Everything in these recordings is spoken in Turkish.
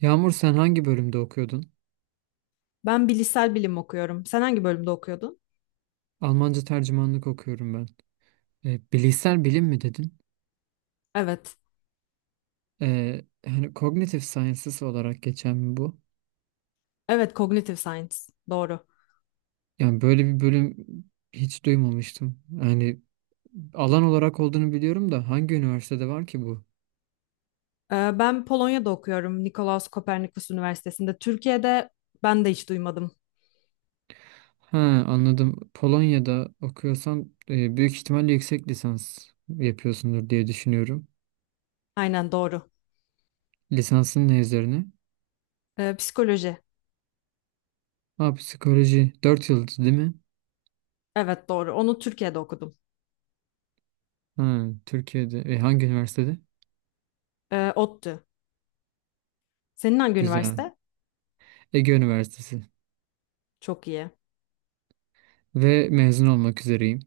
Yağmur, sen hangi bölümde okuyordun? Ben bilişsel bilim okuyorum. Sen hangi bölümde okuyordun? Almanca tercümanlık okuyorum ben. Bilişsel bilim mi dedin? Evet. Hani cognitive sciences olarak geçen mi bu? Evet, Cognitive Science. Doğru. Yani böyle bir bölüm hiç duymamıştım. Yani alan olarak olduğunu biliyorum da hangi üniversitede var ki bu? Ben Polonya'da okuyorum. Nikolaus Kopernikus Üniversitesi'nde. Türkiye'de ben de hiç duymadım. Ha, anladım. Polonya'da okuyorsan büyük ihtimalle yüksek lisans yapıyorsundur diye düşünüyorum. Aynen doğru. Lisansın ne üzerine? Psikoloji. Ha, psikoloji. 4 yıl değil mi? Evet doğru. Onu Türkiye'de okudum. Ha, Türkiye'de. Hangi üniversitede? ODTÜ. Senin hangi Güzel. üniversite? Ege Üniversitesi Çok iyi. ve mezun olmak üzereyim.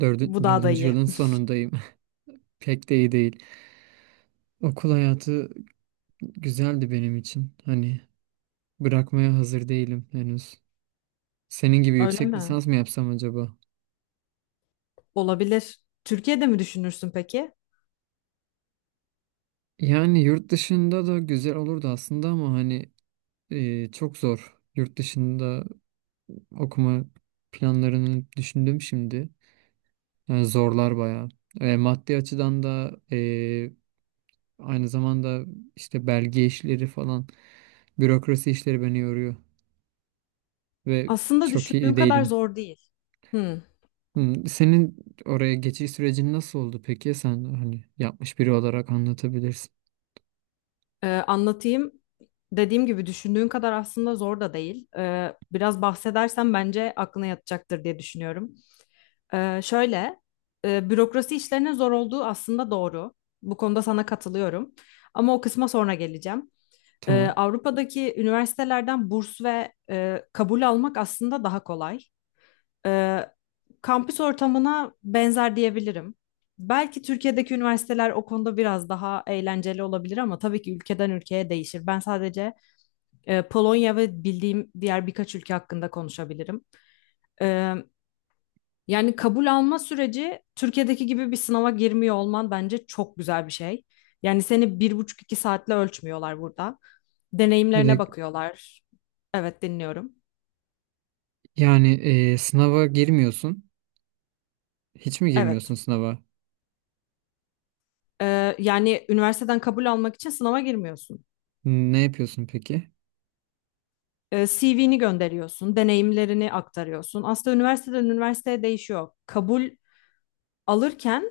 Dördü, Bu daha da dördüncü iyi. yılın sonundayım. Pek de iyi değil. Okul hayatı güzeldi benim için. Hani bırakmaya hazır değilim henüz. Senin gibi Öyle yüksek mi? lisans mı yapsam acaba? Olabilir. Türkiye'de mi düşünürsün peki? Yani yurt dışında da güzel olurdu aslında ama hani çok zor. Yurt dışında okuma planlarını düşündüm şimdi. Yani zorlar bayağı. Maddi açıdan da aynı zamanda işte belge işleri falan. Bürokrasi işleri beni yoruyor ve Aslında çok düşündüğün iyi kadar değilim. zor değil. Hmm. Hmm. Senin oraya geçiş sürecin nasıl oldu peki? Sen hani yapmış biri olarak anlatabilirsin. Anlatayım. Dediğim gibi düşündüğün kadar aslında zor da değil. Biraz bahsedersen bence aklına yatacaktır diye düşünüyorum. Şöyle, bürokrasi işlerinin zor olduğu aslında doğru. Bu konuda sana katılıyorum. Ama o kısma sonra geleceğim. Ee, Tamam. Avrupa'daki üniversitelerden burs ve kabul almak aslında daha kolay. Ee, kampüs ortamına benzer diyebilirim. Belki Türkiye'deki üniversiteler o konuda biraz daha eğlenceli olabilir ama tabii ki ülkeden ülkeye değişir. Ben sadece Polonya ve bildiğim diğer birkaç ülke hakkında konuşabilirim. Yani kabul alma süreci Türkiye'deki gibi bir sınava girmiyor olman bence çok güzel bir şey. Yani seni bir buçuk iki saatle ölçmüyorlar burada. Bir Deneyimlerine de bakıyorlar. Evet, dinliyorum. yani sınava girmiyorsun. Hiç mi girmiyorsun Evet. sınava? Yani üniversiteden kabul almak için sınava girmiyorsun. Ne yapıyorsun peki? CV'ni gönderiyorsun, deneyimlerini aktarıyorsun. Aslında üniversiteden üniversiteye değişiyor. Kabul alırken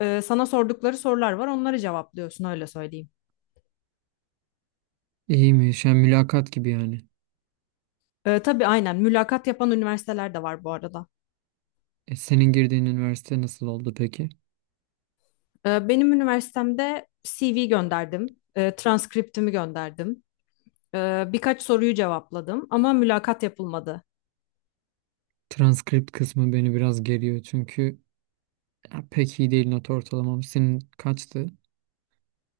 sana sordukları sorular var, onları cevaplıyorsun, öyle söyleyeyim. İyiymiş. Yani mülakat gibi yani. Tabii aynen mülakat yapan üniversiteler de var bu arada. Senin girdiğin üniversite nasıl oldu peki? Benim üniversitemde CV gönderdim, transkriptimi gönderdim, birkaç soruyu cevapladım ama mülakat yapılmadı. Transkript kısmı beni biraz geriyor çünkü ya, pek iyi değil not ortalamam. Senin kaçtı?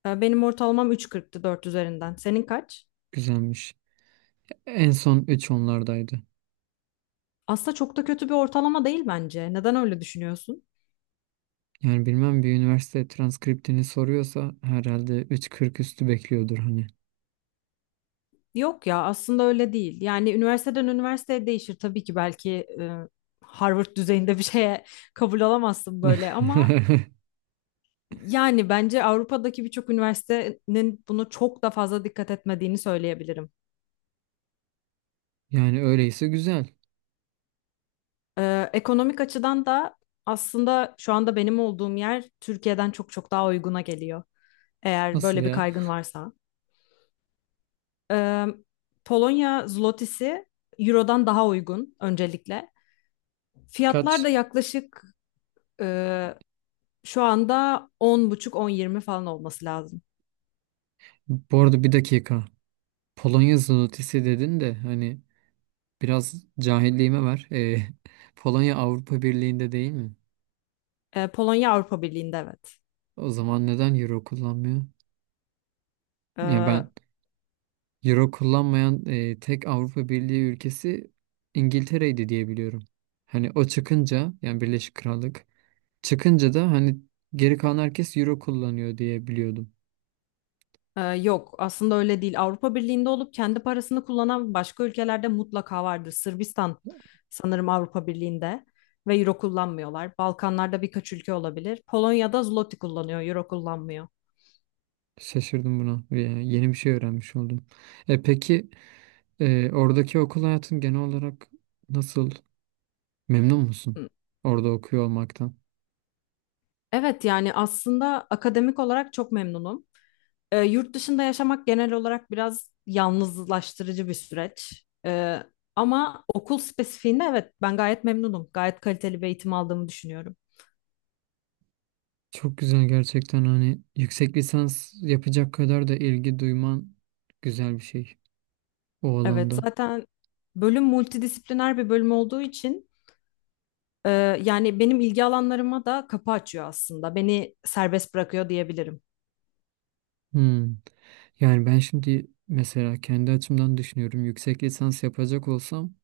Benim ortalamam 3,40'tı, 4 üzerinden. Senin kaç? Güzelmiş. En son 3 onlardaydı. Aslında çok da kötü bir ortalama değil bence. Neden öyle düşünüyorsun? Yani bilmem, bir üniversite transkriptini soruyorsa herhalde 3.40 üstü bekliyordur hani. Yok ya, aslında öyle değil. Yani üniversiteden üniversiteye değişir tabii ki, belki e, Harvard düzeyinde bir şeye kabul alamazsın böyle, ama yani bence Avrupa'daki birçok üniversitenin bunu çok da fazla dikkat etmediğini söyleyebilirim. Yani öyleyse güzel. Ekonomik açıdan da aslında şu anda benim olduğum yer Türkiye'den çok çok daha uyguna geliyor. Eğer Nasıl böyle bir ya? kaygın varsa. Ee, Polonya zlotisi Euro'dan daha uygun öncelikle. Fiyatlar da Kaç? yaklaşık e, şu anda on buçuk, on yirmi falan olması lazım. Bu arada bir dakika. Polonya zlotysi dedin de hani biraz cahilliğime ver. Polonya Avrupa Birliği'nde değil mi? Polonya Avrupa Birliği'nde, evet. O zaman neden euro kullanmıyor? Ya Ee, ben euro kullanmayan tek Avrupa Birliği ülkesi İngiltere'ydi diye biliyorum. Hani o çıkınca, yani Birleşik Krallık çıkınca da hani geri kalan herkes euro kullanıyor diye biliyordum. yok aslında öyle değil. Avrupa Birliği'nde olup kendi parasını kullanan başka ülkelerde mutlaka vardır. Sırbistan sanırım Avrupa Birliği'nde ve euro kullanmıyorlar. Balkanlarda birkaç ülke olabilir. Polonya'da zloty kullanıyor, euro kullanmıyor. Şaşırdım buna. Yani yeni bir şey öğrenmiş oldum. E peki, oradaki okul hayatın genel olarak nasıl? Memnun musun Hı. orada okuyor olmaktan? Evet, yani aslında akademik olarak çok memnunum. Yurt dışında yaşamak genel olarak biraz yalnızlaştırıcı bir süreç. Ama okul spesifiğinde, evet, ben gayet memnunum. Gayet kaliteli bir eğitim aldığımı düşünüyorum. Çok güzel gerçekten, hani yüksek lisans yapacak kadar da ilgi duyman güzel bir şey o Evet, alanda. zaten bölüm multidisipliner bir bölüm olduğu için e, yani benim ilgi alanlarıma da kapı açıyor aslında. Beni serbest bırakıyor diyebilirim. Hmm. Yani ben şimdi mesela kendi açımdan düşünüyorum. Yüksek lisans yapacak olsam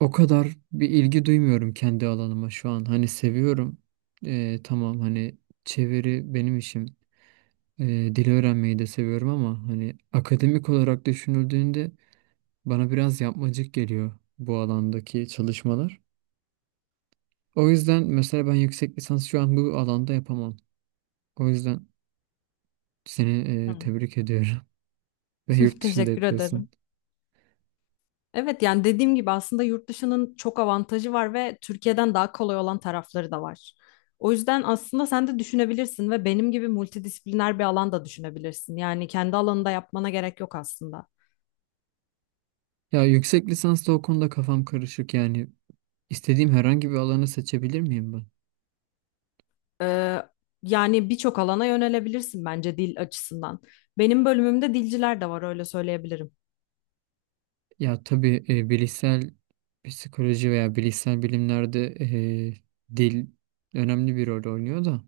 o kadar bir ilgi duymuyorum kendi alanıma şu an. Hani seviyorum. Tamam, hani çeviri benim işim. Dil öğrenmeyi de seviyorum ama hani akademik olarak düşünüldüğünde bana biraz yapmacık geliyor bu alandaki çalışmalar. O yüzden mesela ben yüksek lisans şu an bu alanda yapamam. O yüzden seni Hı. Tebrik ediyorum. Ve yurt dışında Teşekkür ederim. yapıyorsun. Evet, yani dediğim gibi aslında yurt dışının çok avantajı var ve Türkiye'den daha kolay olan tarafları da var. O yüzden aslında sen de düşünebilirsin ve benim gibi multidisipliner bir alan da düşünebilirsin. Yani kendi alanında yapmana gerek yok aslında. Ya, yüksek lisansta o konuda kafam karışık yani. İstediğim herhangi bir alanı seçebilir miyim ben? Ee, yani birçok alana yönelebilirsin bence dil açısından. Benim bölümümde dilciler de var, öyle söyleyebilirim. Ya tabii, bilişsel psikoloji veya bilişsel bilimlerde dil önemli bir rol oynuyor da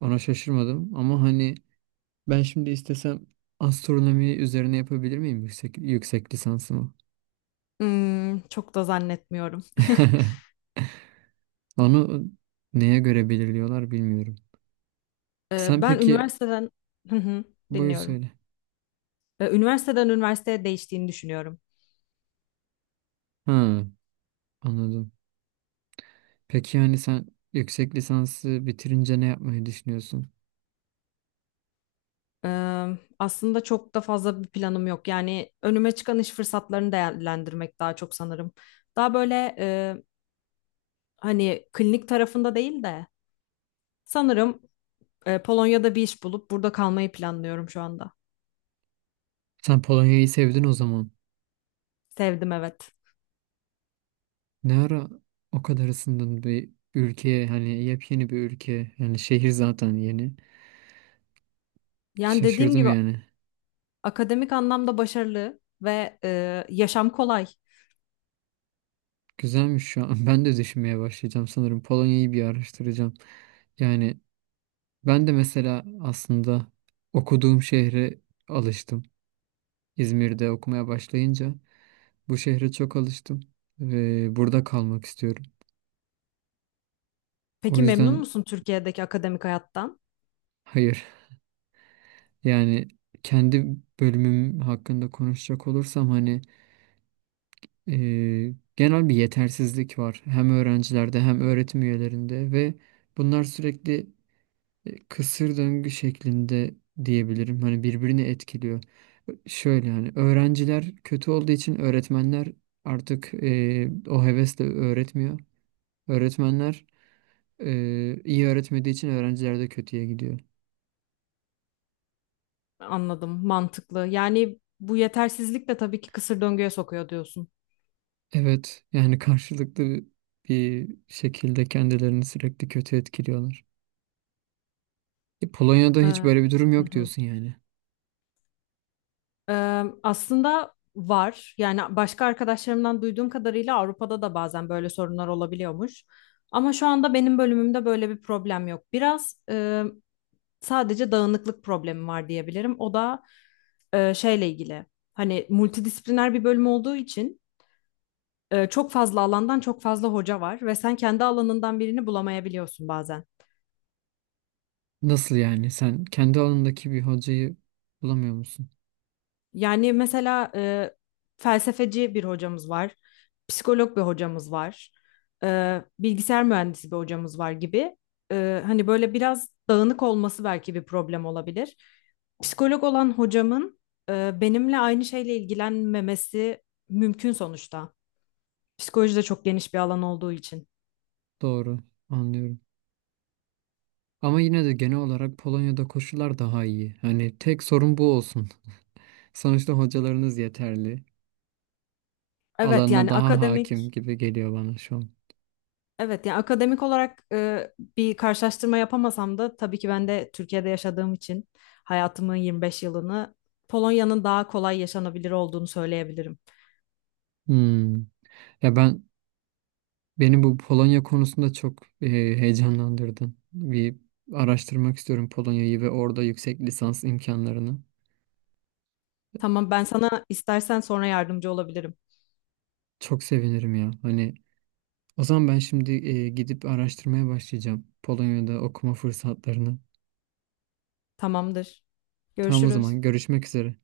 ona şaşırmadım. Ama hani ben şimdi istesem astronomi üzerine yapabilir miyim yüksek lisansımı? Hmm, çok da zannetmiyorum. Onu neye göre belirliyorlar bilmiyorum. Ee, Sen ben peki üniversiteden Hı hı, buyur dinliyorum. söyle. Ve üniversiteden üniversiteye değiştiğini düşünüyorum. Ha, anladım. Peki yani sen yüksek lisansı bitirince ne yapmayı düşünüyorsun? Aslında çok da fazla bir planım yok. Yani önüme çıkan iş fırsatlarını değerlendirmek daha çok, sanırım. Daha böyle hani klinik tarafında değil de sanırım Polonya'da bir iş bulup burada kalmayı planlıyorum şu anda. Sen Polonya'yı sevdin o zaman. Sevdim, evet. Ne ara o kadar ısındın bir ülkeye, hani yepyeni bir ülke, yani şehir zaten yeni. Yani dediğim Şaşırdım gibi yani. akademik anlamda başarılı ve yaşam kolay. Güzelmiş şu an. Ben de düşünmeye başlayacağım sanırım. Polonya'yı bir araştıracağım. Yani ben de mesela aslında okuduğum şehre alıştım. İzmir'de okumaya başlayınca bu şehre çok alıştım ve burada kalmak istiyorum. O Peki, memnun yüzden musun Türkiye'deki akademik hayattan? hayır, yani kendi bölümüm hakkında konuşacak olursam hani genel bir yetersizlik var hem öğrencilerde hem öğretim üyelerinde ve bunlar sürekli kısır döngü şeklinde diyebilirim. Hani birbirini etkiliyor. Şöyle, hani öğrenciler kötü olduğu için öğretmenler artık o hevesle öğretmiyor. Öğretmenler iyi öğretmediği için öğrenciler de kötüye gidiyor. Anladım, mantıklı. Yani bu yetersizlik de tabii ki kısır döngüye sokuyor diyorsun. Evet, yani karşılıklı bir şekilde kendilerini sürekli kötü etkiliyorlar. Polonya'da Ee, hiç böyle bir durum hı yok hı. diyorsun yani. Aslında var. Yani başka arkadaşlarımdan duyduğum kadarıyla Avrupa'da da bazen böyle sorunlar olabiliyormuş. Ama şu anda benim bölümümde böyle bir problem yok. Sadece dağınıklık problemi var diyebilirim. O da şeyle ilgili. Hani multidisipliner bir bölüm olduğu için çok fazla alandan çok fazla hoca var ve sen kendi alanından birini bulamayabiliyorsun bazen. Nasıl yani? Sen kendi alanındaki bir hocayı bulamıyor musun? Yani mesela felsefeci bir hocamız var, psikolog bir hocamız var, bilgisayar mühendisi bir hocamız var gibi. Hani böyle biraz dağınık olması belki bir problem olabilir. Psikolog olan hocamın benimle aynı şeyle ilgilenmemesi mümkün sonuçta. Psikoloji de çok geniş bir alan olduğu için. Doğru, anlıyorum. Ama yine de genel olarak Polonya'da koşullar daha iyi. Hani tek sorun bu olsun. Sonuçta hocalarınız yeterli. Evet Alanına yani daha hakim akademik gibi geliyor bana şu an. Evet, yani akademik olarak bir karşılaştırma yapamasam da tabii ki ben de Türkiye'de yaşadığım için, hayatımın 25 yılını, Polonya'nın daha kolay yaşanabilir olduğunu söyleyebilirim. Hmm. Ya ben, beni bu Polonya konusunda çok heyecanlandırdın. Bir araştırmak istiyorum Polonya'yı ve orada yüksek lisans imkanlarını. Tamam, ben sana istersen sonra yardımcı olabilirim. Çok sevinirim ya. Hani o zaman ben şimdi gidip araştırmaya başlayacağım Polonya'da okuma fırsatlarını. Tamamdır. Tamam o Görüşürüz. zaman, görüşmek üzere.